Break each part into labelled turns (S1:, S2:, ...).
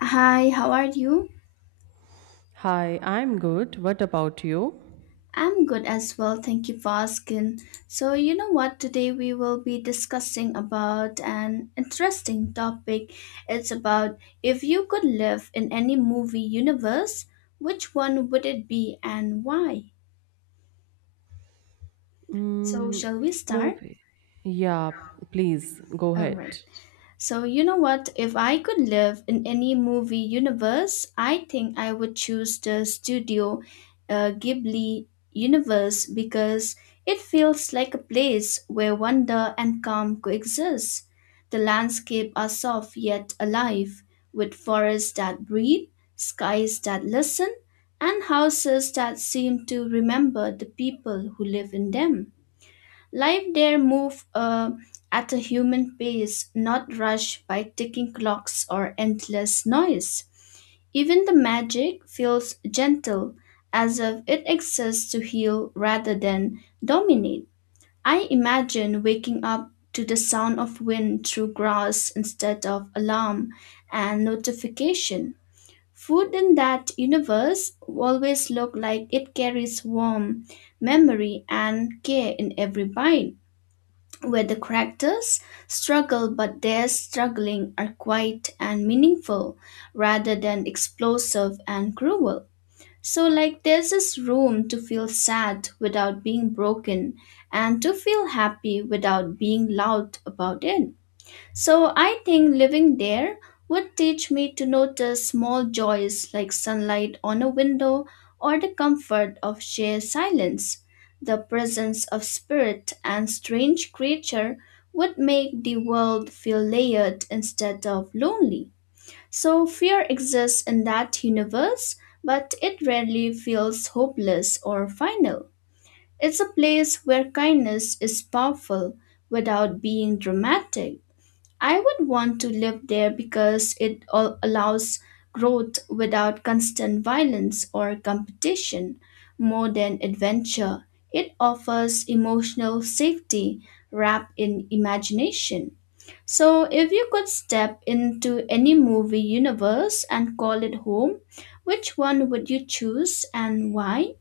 S1: Hi, how are you?
S2: Hi, I'm good. What about you?
S1: I'm good as well, thank you for asking. So, you know what? Today we will be discussing about an interesting topic. It's about if you could live in any movie universe, which one would it be and why? So,
S2: Mm,
S1: shall we start?
S2: movie. Yeah, please go
S1: All right.
S2: ahead.
S1: So, you know what? If I could live in any movie universe, I think I would choose the Studio Ghibli universe because it feels like a place where wonder and calm coexist. The landscapes are soft yet alive, with forests that breathe, skies that listen, and houses that seem to remember the people who live in them. Life there moved at a human pace, not rushed by ticking clocks or endless noise. Even the magic feels gentle, as if it exists to heal rather than dominate. I imagine waking up to the sound of wind through grass instead of alarm and notification. Food in that universe always look like it carries warmth, memory, and care in every bite where the characters struggle but their struggling are quiet and meaningful rather than explosive and cruel. So, like, there's this room to feel sad without being broken and to feel happy without being loud about it. So I think living there would teach me to notice small joys like sunlight on a window or the comfort of sheer silence. The presence of spirit and strange creature would make the world feel layered instead of lonely. So fear exists in that universe, but it rarely feels hopeless or final. It's a place where kindness is powerful without being dramatic. I would want to live there because it allows growth without constant violence or competition. More than adventure, it offers emotional safety wrapped in imagination. So, if you could step into any movie universe and call it home, which one would you choose and why?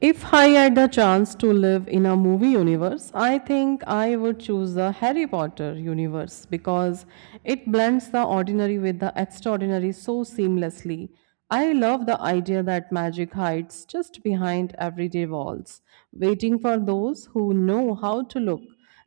S2: If I had the chance to live in a movie universe, I think I would choose the Harry Potter universe because it blends the ordinary with the extraordinary so seamlessly. I love the idea that magic hides just behind everyday walls, waiting for those who know how to look.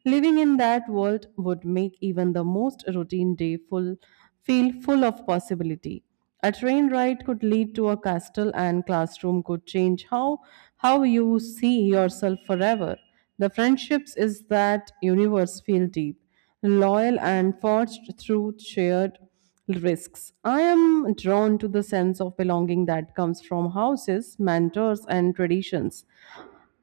S2: Living in that world would make even the most routine day full, feel full of possibility. A train ride could lead to a castle, and classroom could change how you see yourself forever. The friendships is that universe feel deep, loyal, and forged through shared risks. I am drawn to the sense of belonging that comes from houses, mentors, and traditions.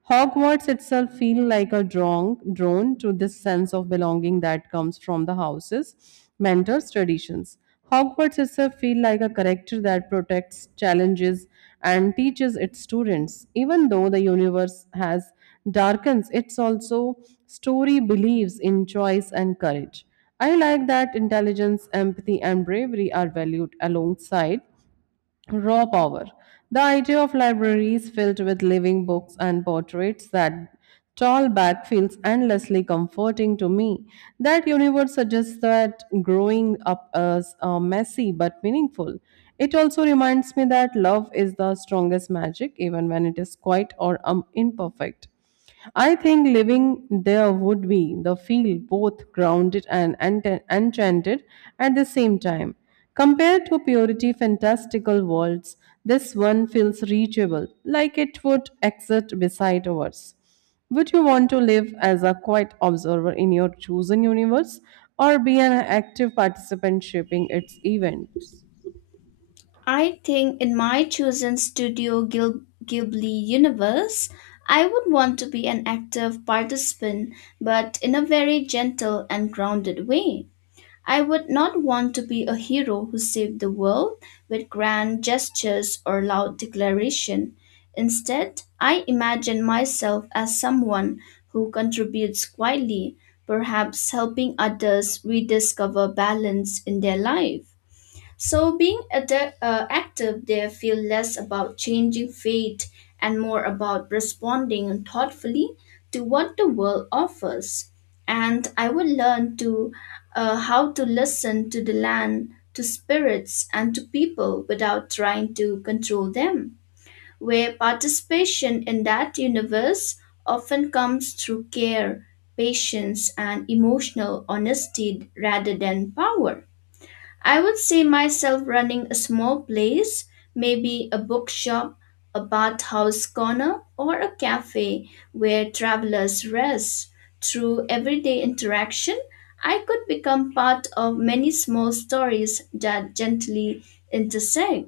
S2: Hogwarts itself feel like a drone to this sense of belonging that comes from the houses, mentors, traditions. Hogwarts itself feel like a character that protects, challenges, and teaches its students. Even though the universe has darkens, it's also story believes in choice and courage. I like that intelligence, empathy, and bravery are valued alongside raw power. The idea of libraries filled with living books and portraits that tall back feels endlessly comforting to me. That universe suggests that growing up is messy but meaningful. It also reminds me that love is the strongest magic, even when it is quiet or imperfect. I think living there would be the feel both grounded and enchanted at the same time. Compared to purity fantastical worlds, this one feels reachable, like it would exist beside ours. Would you want to live as a quiet observer in your chosen universe or be an active participant shaping its events?
S1: I think in my chosen Studio Ghibli universe, I would want to be an active participant, but in a very gentle and grounded way. I would not want to be a hero who saved the world with grand gestures or loud declaration. Instead, I imagine myself as someone who contributes quietly, perhaps helping others rediscover balance in their life. So, being active, they feel less about changing fate and more about responding thoughtfully to what the world offers. And I would learn to how to listen to the land, to spirits, and to people without trying to control them. Where participation in that universe often comes through care, patience, and emotional honesty rather than power. I would see myself running a small place, maybe a bookshop, a bathhouse corner, or a cafe where travelers rest. Through everyday interaction, I could become part of many small stories that gently intersect.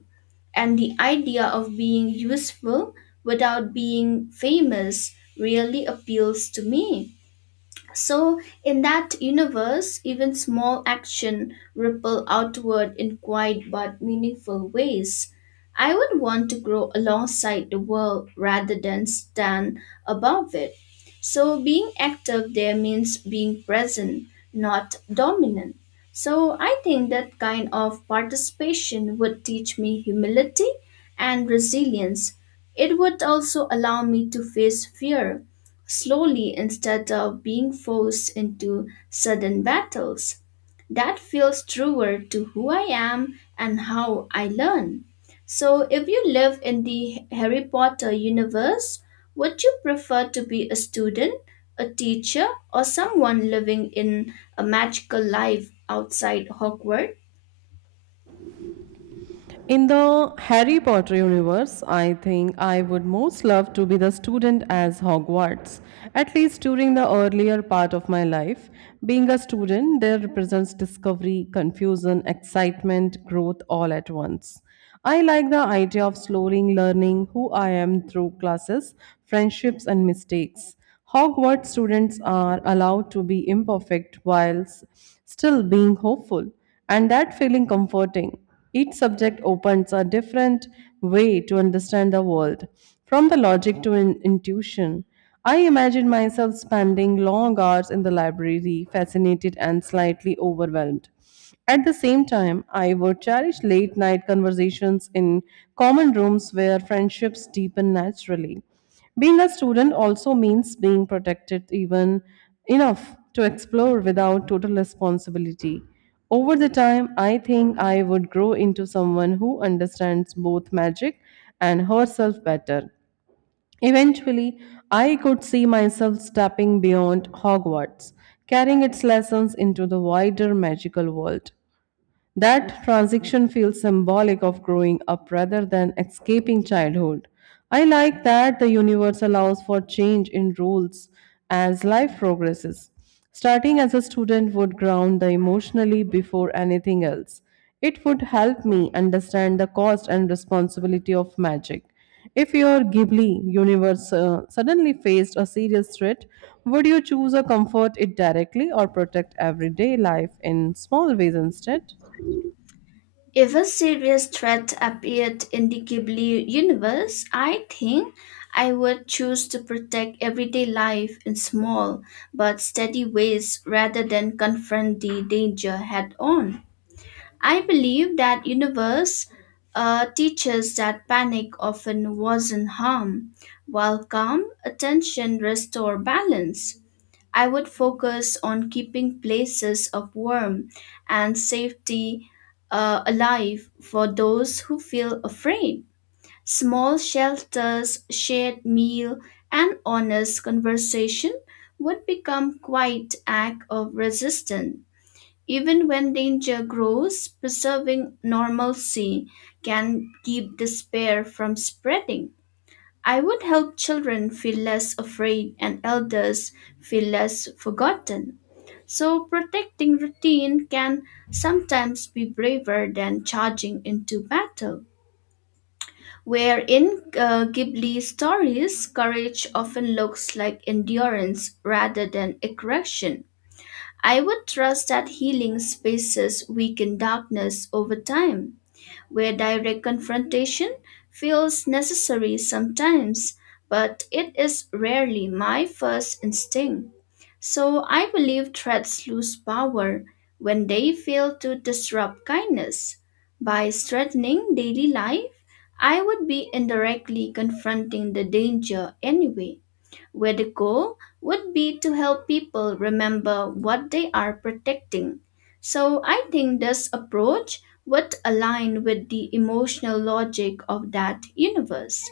S1: And the idea of being useful without being famous really appeals to me. So, in that universe, even small action ripple outward in quiet but meaningful ways. I would want to grow alongside the world rather than stand above it. So, being active there means being present, not dominant. So, I think that kind of participation would teach me humility and resilience. It would also allow me to face fear slowly instead of being forced into sudden battles. That feels truer to who I am and how I learn. So, if you live in the Harry Potter universe, would you prefer to be a student, a teacher, or someone living in a magical life outside Hogwarts?
S2: In the Harry Potter universe, I think I would most love to be the student as Hogwarts, at least during the earlier part of my life. Being a student there represents discovery, confusion, excitement, growth all at once. I like the idea of slowly learning who I am through classes, friendships, and mistakes. Hogwarts students are allowed to be imperfect whilst still being hopeful, and that feeling comforting. Each subject opens a different way to understand the world, from the logic to intuition. I imagine myself spending long hours in the library, fascinated and slightly overwhelmed. At the same time, I would cherish late night conversations in common rooms where friendships deepen naturally. Being a student also means being protected even enough to explore without total responsibility. Over the time, I think I would grow into someone who understands both magic and herself better. Eventually, I could see myself stepping beyond Hogwarts, carrying its lessons into the wider magical world. That transition feels symbolic of growing up rather than escaping childhood. I like that the universe allows for change in rules as life progresses. Starting as a student would ground the emotionally before anything else. It would help me understand the cost and responsibility of magic. If your Ghibli universe suddenly faced a serious threat, would you choose to comfort it directly or protect everyday life in small ways instead?
S1: If a serious threat appeared in the Ghibli universe, I think I would choose to protect everyday life in small but steady ways rather than confront the danger head on. I believe that universe teaches that panic often wasn't harm, while calm attention restore balance. I would focus on keeping places of warmth and safety alive for those who feel afraid. Small shelters, shared meal, and honest conversation would become quite act of resistance. Even when danger grows, preserving normalcy can keep despair from spreading. I would help children feel less afraid and elders feel less forgotten. So, protecting routine can sometimes be braver than charging into battle. Where in Ghibli stories, courage often looks like endurance rather than aggression. I would trust that healing spaces weaken darkness over time where direct confrontation feels necessary sometimes, but it is rarely my first instinct. So I believe threats lose power when they fail to disrupt kindness. By threatening daily life, I would be indirectly confronting the danger anyway where the goal would be to help people remember what they are protecting. So I think this approach would align with the emotional logic of that universe.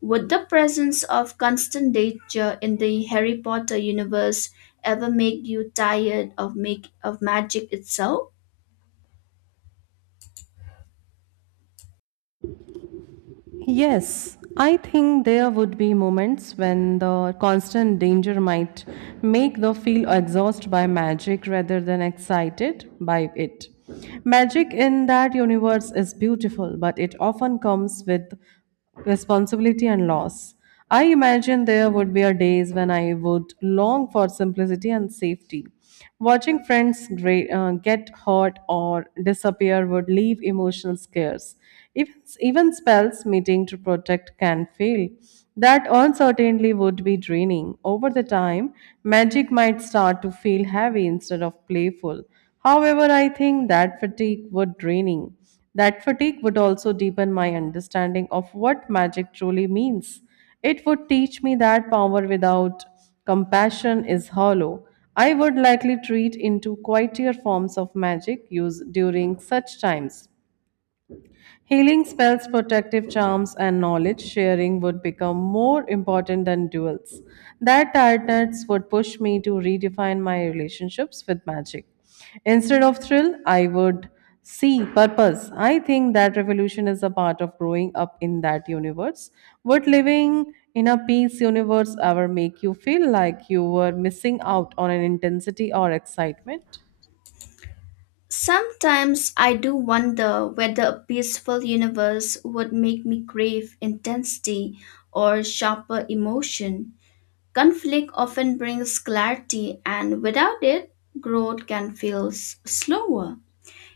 S1: Would the presence of constant danger in the Harry Potter universe ever make you tired of make of magic itself?
S2: Yes, I think there would be moments when the constant danger might make the feel exhausted by magic rather than excited by it. Magic in that universe is beautiful, but it often comes with responsibility and loss. I imagine there would be a days when I would long for simplicity and safety. Watching friends get hurt or disappear would leave emotional scares. Even, even spells meeting to protect can fail. That uncertainty would be draining. Over the time, magic might start to feel heavy instead of playful. However, I think that fatigue would draining. That fatigue would also deepen my understanding of what magic truly means. It would teach me that power without compassion is hollow. I would likely treat into quieter forms of magic used during such times. Healing spells, protective charms, and knowledge sharing would become more important than duels. That tiredness would push me to redefine my relationships with magic. Instead of thrill, I would see purpose. I think that revolution is a part of growing up in that universe. Would living in a peace universe ever make you feel like you were missing out on an intensity or excitement?
S1: Sometimes I do wonder whether a peaceful universe would make me crave intensity or sharper emotion. Conflict often brings clarity, and without it, growth can feel slower.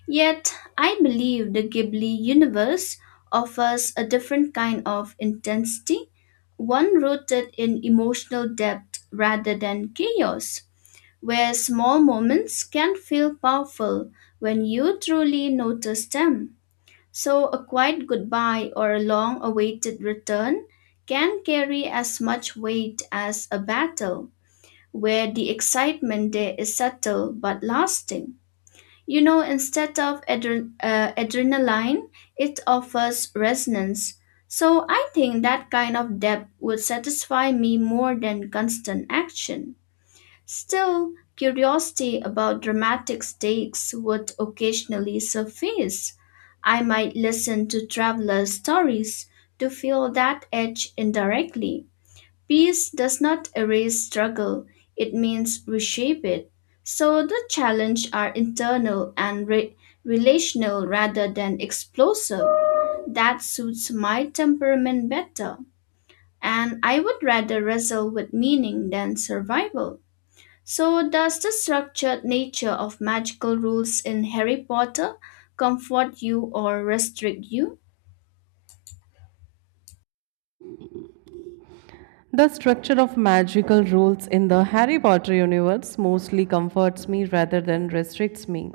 S1: Yet, I believe the Ghibli universe offers a different kind of intensity, one rooted in emotional depth rather than chaos, where small moments can feel powerful when you truly notice them. So, a quiet goodbye or a long awaited return can carry as much weight as a battle where the excitement there is subtle but lasting. You know, instead of adrenaline, it offers resonance. So I think that kind of depth would satisfy me more than constant action. Still, curiosity about dramatic stakes would occasionally surface. I might listen to travelers' stories to feel that edge indirectly. Peace does not erase struggle, it means reshape it. So the challenges are internal and relational rather than explosive. That suits my temperament better. And I would rather wrestle with meaning than survival. So, does the structured nature of magical rules in Harry Potter comfort you or restrict you?
S2: The structure of magical rules in the Harry Potter universe mostly comforts me rather than restricts me.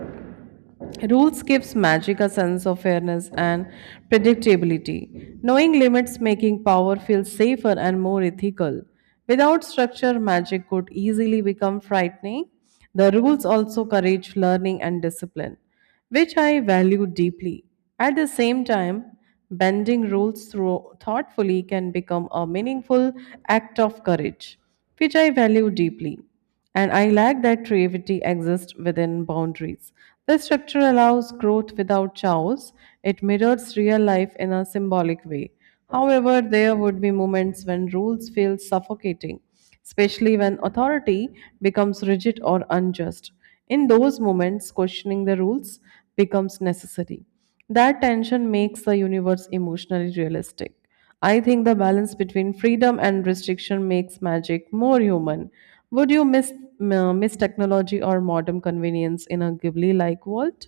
S2: Rules gives magic a sense of fairness and predictability. Knowing limits making power feel safer and more ethical. Without structure, magic could easily become frightening. The rules also encourage learning and discipline, which I value deeply. At the same time, bending rules through thoughtfully can become a meaningful act of courage, which I value deeply. And I like that creativity exists within boundaries. The structure allows growth without chaos. It mirrors real life in a symbolic way. However, there would be moments when rules feel suffocating, especially when authority becomes rigid or unjust. In those moments, questioning the rules becomes necessary. That tension makes the universe emotionally realistic. I think the balance between freedom and restriction makes magic more human. Would you miss technology or modern convenience in a Ghibli like world?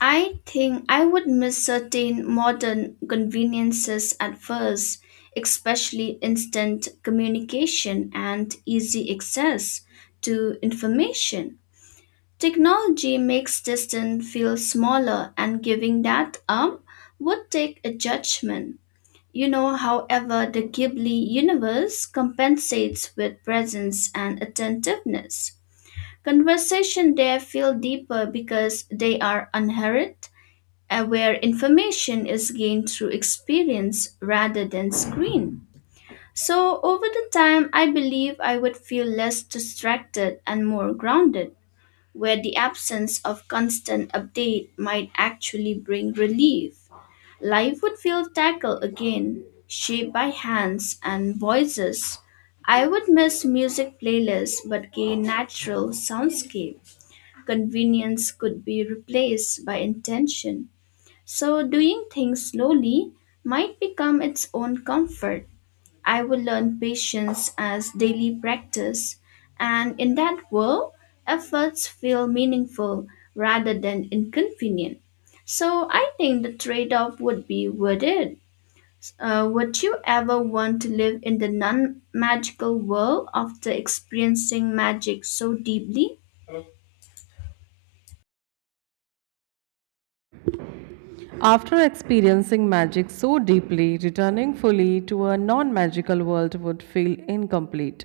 S1: I think I would miss certain modern conveniences at first, especially instant communication and easy access to information. Technology makes distance feel smaller, and giving that up would take a judgment. You know, however, the Ghibli universe compensates with presence and attentiveness. Conversation there feel deeper because they are unhurried where information is gained through experience rather than screen. So, over the time, I believe I would feel less distracted and more grounded, where the absence of constant update might actually bring relief. Life would feel tackled again, shaped by hands and voices. I would miss music playlists but gain natural soundscape. Convenience could be replaced by intention so, doing things slowly might become its own comfort. I will learn patience as daily practice, and in that world, efforts feel meaningful rather than inconvenient. So, I think the trade off would be worth it. Would you ever want to live in the non magical world after experiencing magic so deeply?
S2: After experiencing magic so deeply, returning fully to a non magical world would feel incomplete.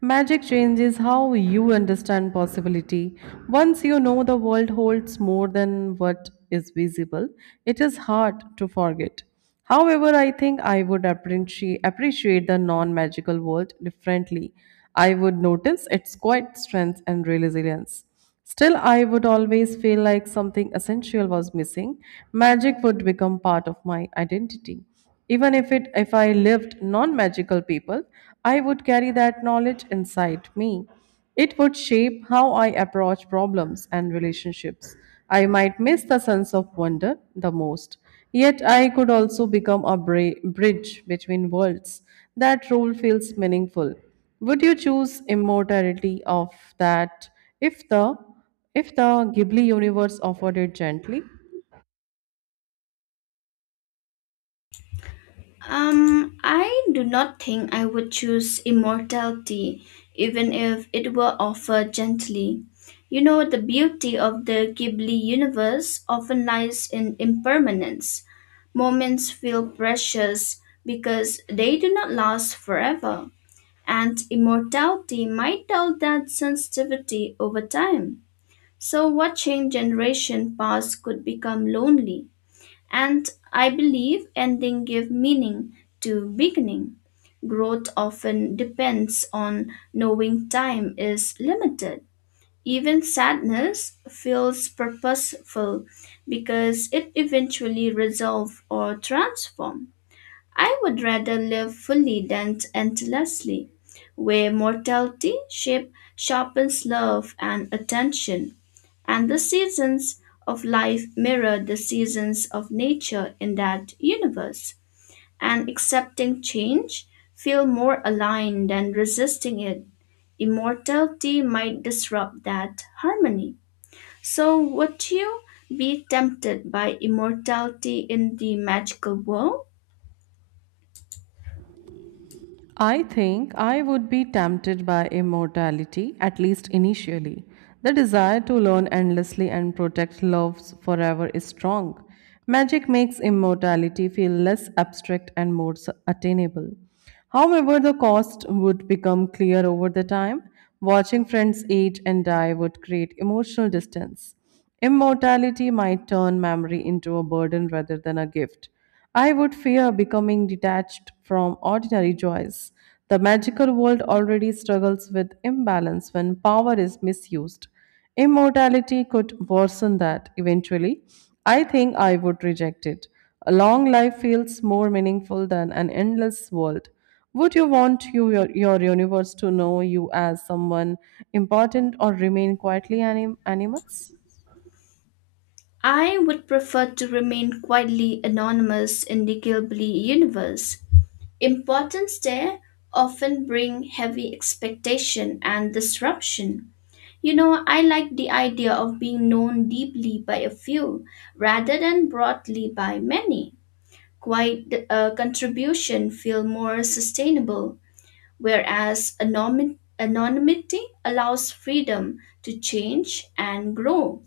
S2: Magic changes how you understand possibility. Once you know the world holds more than what is visible, it is hard to forget. However, I think I would appreciate the non-magical world differently. I would notice its quiet strength and resilience. Still, I would always feel like something essential was missing. Magic would become part of my identity. Even if it if I lived non-magical people, I would carry that knowledge inside me. It would shape how I approach problems and relationships. I might miss the sense of wonder the most. Yet I could also become a bridge between worlds. That role feels meaningful. Would you choose immortality of that if the if the Ghibli universe offered it gently?
S1: I do not think I would choose immortality, even if it were offered gently. You know, the beauty of the Ghibli universe often lies in impermanence. Moments feel precious because they do not last forever, and immortality might dull that sensitivity over time. So, watching generation pass could become lonely. And I believe ending give meaning to beginning. Growth often depends on knowing time is limited. Even sadness feels purposeful because it eventually resolves or transforms. I would rather live fully than endlessly, where mortality shape sharpens love and attention, and the seasons of life mirror the seasons of nature in that universe. And accepting change feel more aligned than resisting it. Immortality might disrupt that harmony. So would you be tempted by immortality in the magical world?
S2: I think I would be tempted by immortality, at least initially. The desire to learn endlessly and protect loves forever is strong. Magic makes immortality feel less abstract and more attainable. However, the cost would become clear over the time. Watching friends age and die would create emotional distance. Immortality might turn memory into a burden rather than a gift. I would fear becoming detached from ordinary joys. The magical world already struggles with imbalance when power is misused. Immortality could worsen that eventually. I think I would reject it. A long life feels more meaningful than an endless world. Would you want your universe to know you as someone important or remain quietly animals?
S1: I would prefer to remain quietly anonymous in the Gilbly universe. Importance there often bring heavy expectation and disruption. You know, I like the idea of being known deeply by a few rather than broadly by many. Quiet contribution feel more sustainable, whereas anonymity allows freedom to change and grow.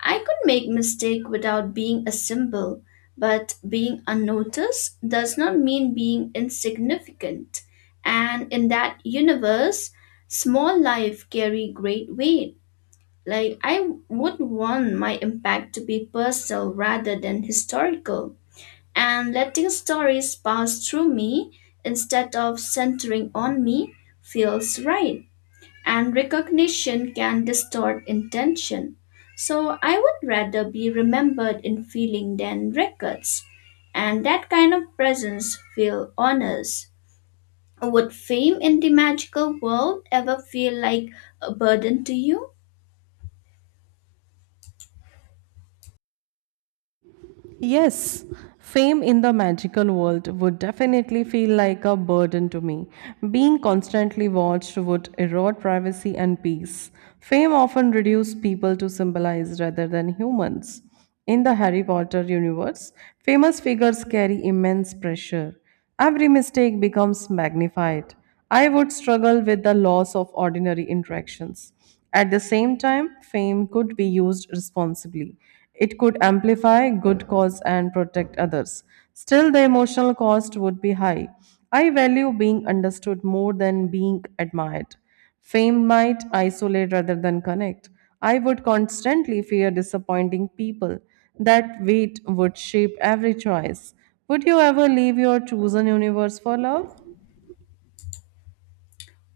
S1: I could make mistake without being a symbol, but being unnoticed does not mean being insignificant. And in that universe, small life carry great weight. Like I would want my impact to be personal rather than historical, and letting stories pass through me instead of centering on me feels right and recognition can distort intention. So I would rather be remembered in feeling than records, and that kind of presence feel honors. Would fame in the magical world ever feel like a burden to you?
S2: Yes, fame in the magical world would definitely feel like a burden to me. Being constantly watched would erode privacy and peace. Fame often reduced people to symbolize rather than humans. In the Harry Potter universe, famous figures carry immense pressure. Every mistake becomes magnified. I would struggle with the loss of ordinary interactions. At the same time, fame could be used responsibly. It could amplify good cause and protect others. Still, the emotional cost would be high. I value being understood more than being admired. Fame might isolate rather than connect. I would constantly fear disappointing people. That weight would shape every choice. Would you ever leave your chosen universe for love?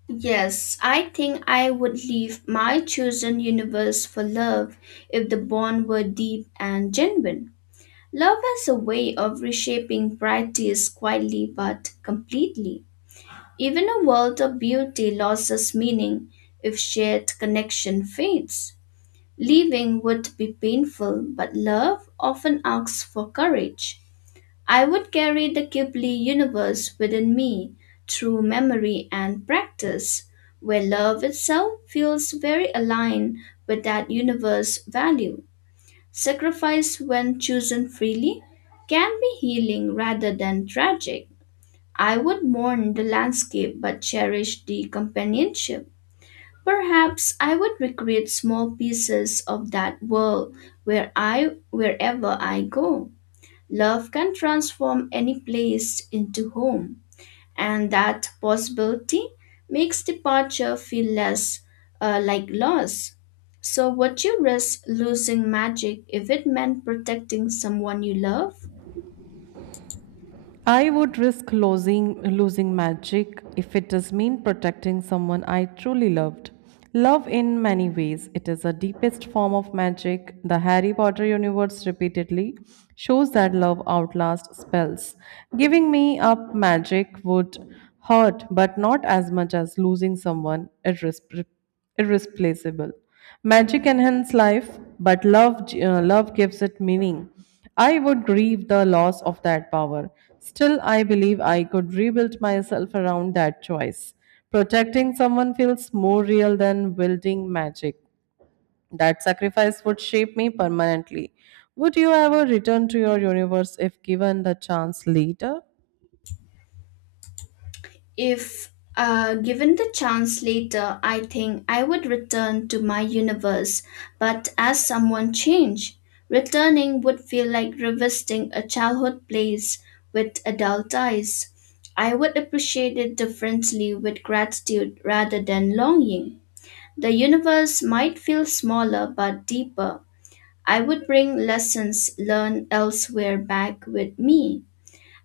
S1: Yes, I think I would leave my chosen universe for love if the bond were deep and genuine. Love has a way of reshaping priorities quietly but completely. Even a world of beauty loses meaning if shared connection fades. Leaving would be painful, but love often asks for courage. I would carry the Ghibli universe within me through memory and practice, where love itself feels very aligned with that universe value. Sacrifice, when chosen freely, can be healing rather than tragic. I would mourn the landscape but cherish the companionship. Perhaps I would recreate small pieces of that world where I wherever I go. Love can transform any place into home, and that possibility makes departure feel less like loss. So would you risk losing magic if it meant protecting someone you love?
S2: I would risk losing magic if it does mean protecting someone I truly loved. Love in many ways. It is the deepest form of magic. The Harry Potter universe repeatedly shows that love outlasts spells. Giving me up magic would hurt, but not as much as losing someone irreplaceable. Magic enhances life, but love gives it meaning. I would grieve the loss of that power. Still, I believe I could rebuild myself around that choice. Protecting someone feels more real than wielding magic. That sacrifice would shape me permanently. Would you ever return to your universe if given the chance later?
S1: If given the chance later, I think I would return to my universe, but as someone change. Returning would feel like revisiting a childhood place with adult eyes. I would appreciate it differently with gratitude rather than longing. The universe might feel smaller but deeper. I would bring lessons learned elsewhere back with me.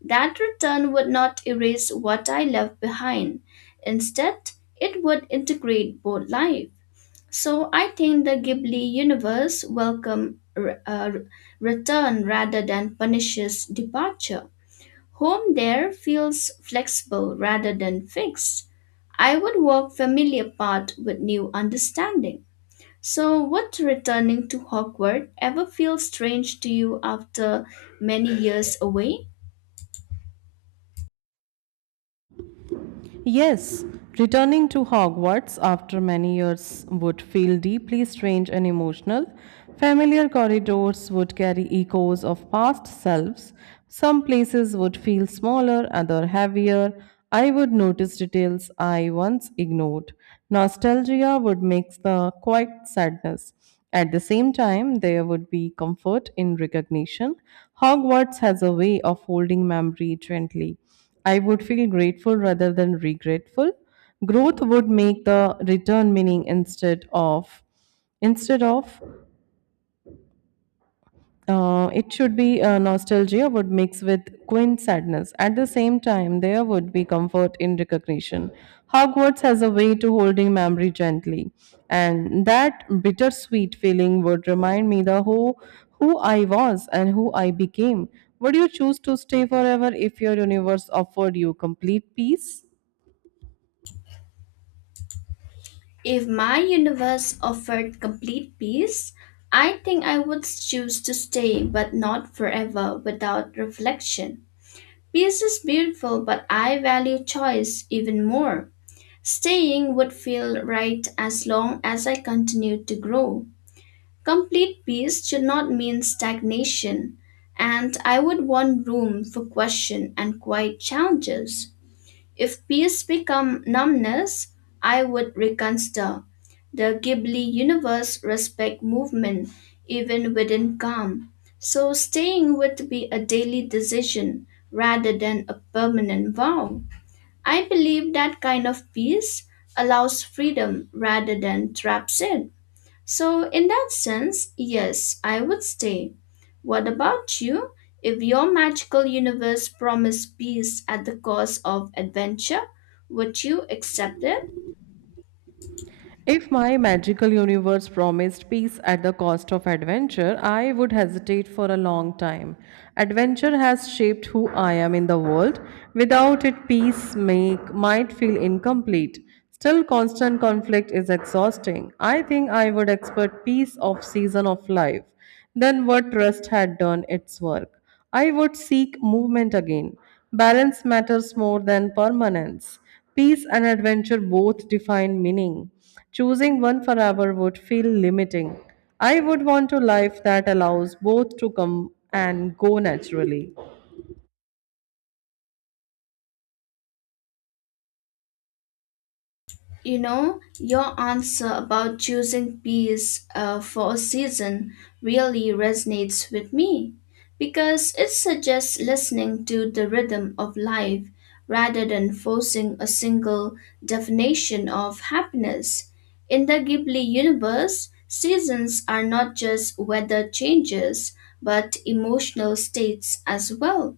S1: That return would not erase what I left behind. Instead, it would integrate both life. So I think the Ghibli universe welcome return rather than punishes departure. Home there feels flexible rather than fixed. I would walk familiar path with new understanding. So would returning to Hogwarts ever feel strange to you after many years away?
S2: Yes, returning to Hogwarts after many years would feel deeply strange and emotional. Familiar corridors would carry echoes of past selves. Some places would feel smaller, other heavier. I would notice details I once ignored. Nostalgia would mix the quiet sadness. At the same time, there would be comfort in recognition. Hogwarts has a way of holding memory gently. I would feel grateful rather than regretful. Growth would make the return meaning instead of it should be nostalgia would mix with quaint sadness. At the same time, there would be comfort in recognition. Hogwarts has a way to holding memory gently, and that bittersweet feeling would remind me the who I was and who I became. Would you choose to stay forever if your universe offered you complete peace?
S1: If my universe offered complete peace, I think I would choose to stay, but not forever, without reflection. Peace is beautiful, but I value choice even more. Staying would feel right as long as I continue to grow. Complete peace should not mean stagnation, and I would want room for question and quiet challenges. If peace become numbness, I would reconsider. The Ghibli universe respect movement even within calm. So staying would be a daily decision rather than a permanent vow. I believe that kind of peace allows freedom rather than traps it. So, in that sense, yes, I would stay. What about you? If your magical universe promised peace at the cost of adventure, would you accept it?
S2: If my magical universe promised peace at the cost of adventure, I would hesitate for a long time. Adventure has shaped who I am in the world. Without it, peace make, might feel incomplete. Still, constant conflict is exhausting. I think I would expect peace of season of life. Then what rest had done its work. I would seek movement again. Balance matters more than permanence. Peace and adventure both define meaning. Choosing one forever would feel limiting. I would want a life that allows both to come and go naturally.
S1: You know, your answer about choosing peace for a season really resonates with me because it suggests listening to the rhythm of life rather than forcing a single definition of happiness. In the Ghibli universe, seasons are not just weather changes but emotional states as well.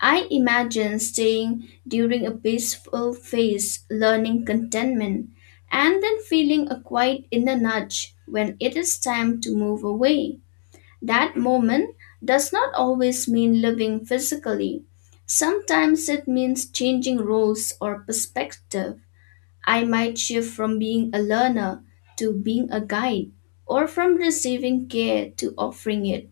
S1: I imagine staying during a peaceful phase, learning contentment, and then feeling a quiet inner nudge when it is time to move away. That moment does not always mean living physically. Sometimes it means changing roles or perspective. I might shift from being a learner to being a guide, or from receiving care to offering it.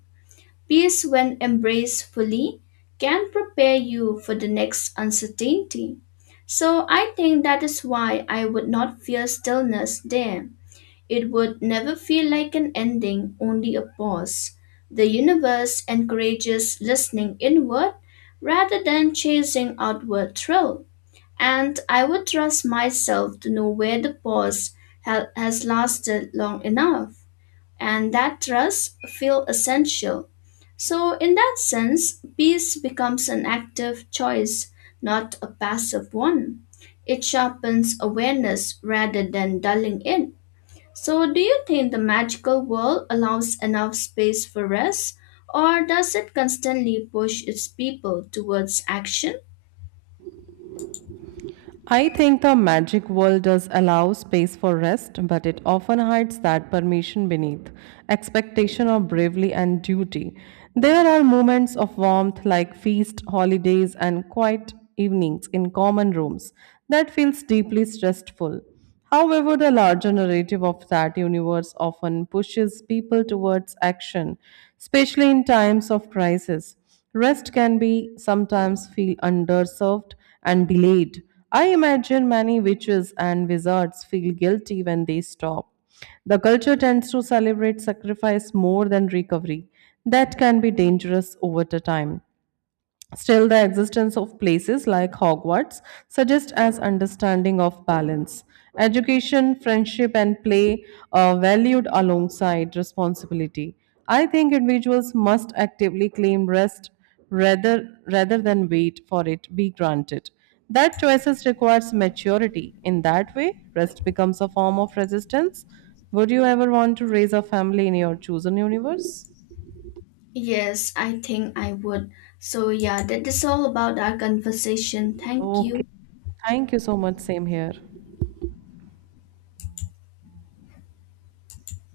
S1: Peace, when embraced fully, can prepare you for the next uncertainty. So I think that is why I would not fear stillness there. It would never feel like an ending, only a pause. The universe encourages listening inward rather than chasing outward thrill. And I would trust myself to know where the pause has lasted long enough and that trust feel essential. So, in that sense, peace becomes an active choice, not a passive one. It sharpens awareness rather than dulling it. So, do you think the magical world allows enough space for rest, or does it constantly push its people towards action?
S2: I think the magic world does allow space for rest, but it often hides that permission beneath expectation of bravery and duty. There are moments of warmth like feast, holidays, and quiet evenings in common rooms that feels deeply stressful. However, the larger narrative of that universe often pushes people towards action, especially in times of crisis. Rest can be sometimes feel underserved and delayed. I imagine many witches and wizards feel guilty when they stop. The culture tends to celebrate sacrifice more than recovery. That can be dangerous over the time. Still, the existence of places like Hogwarts suggest as understanding of balance. Education, friendship, and play are valued alongside responsibility. I think individuals must actively claim rest rather than wait for it be granted. That choices requires maturity. In that way, rest becomes a form of resistance. Would you ever want to raise a family in your chosen universe?
S1: Yes, I think I would. So, yeah, that is all about our conversation. Thank
S2: Okay.
S1: you.
S2: Thank you so much. Same here.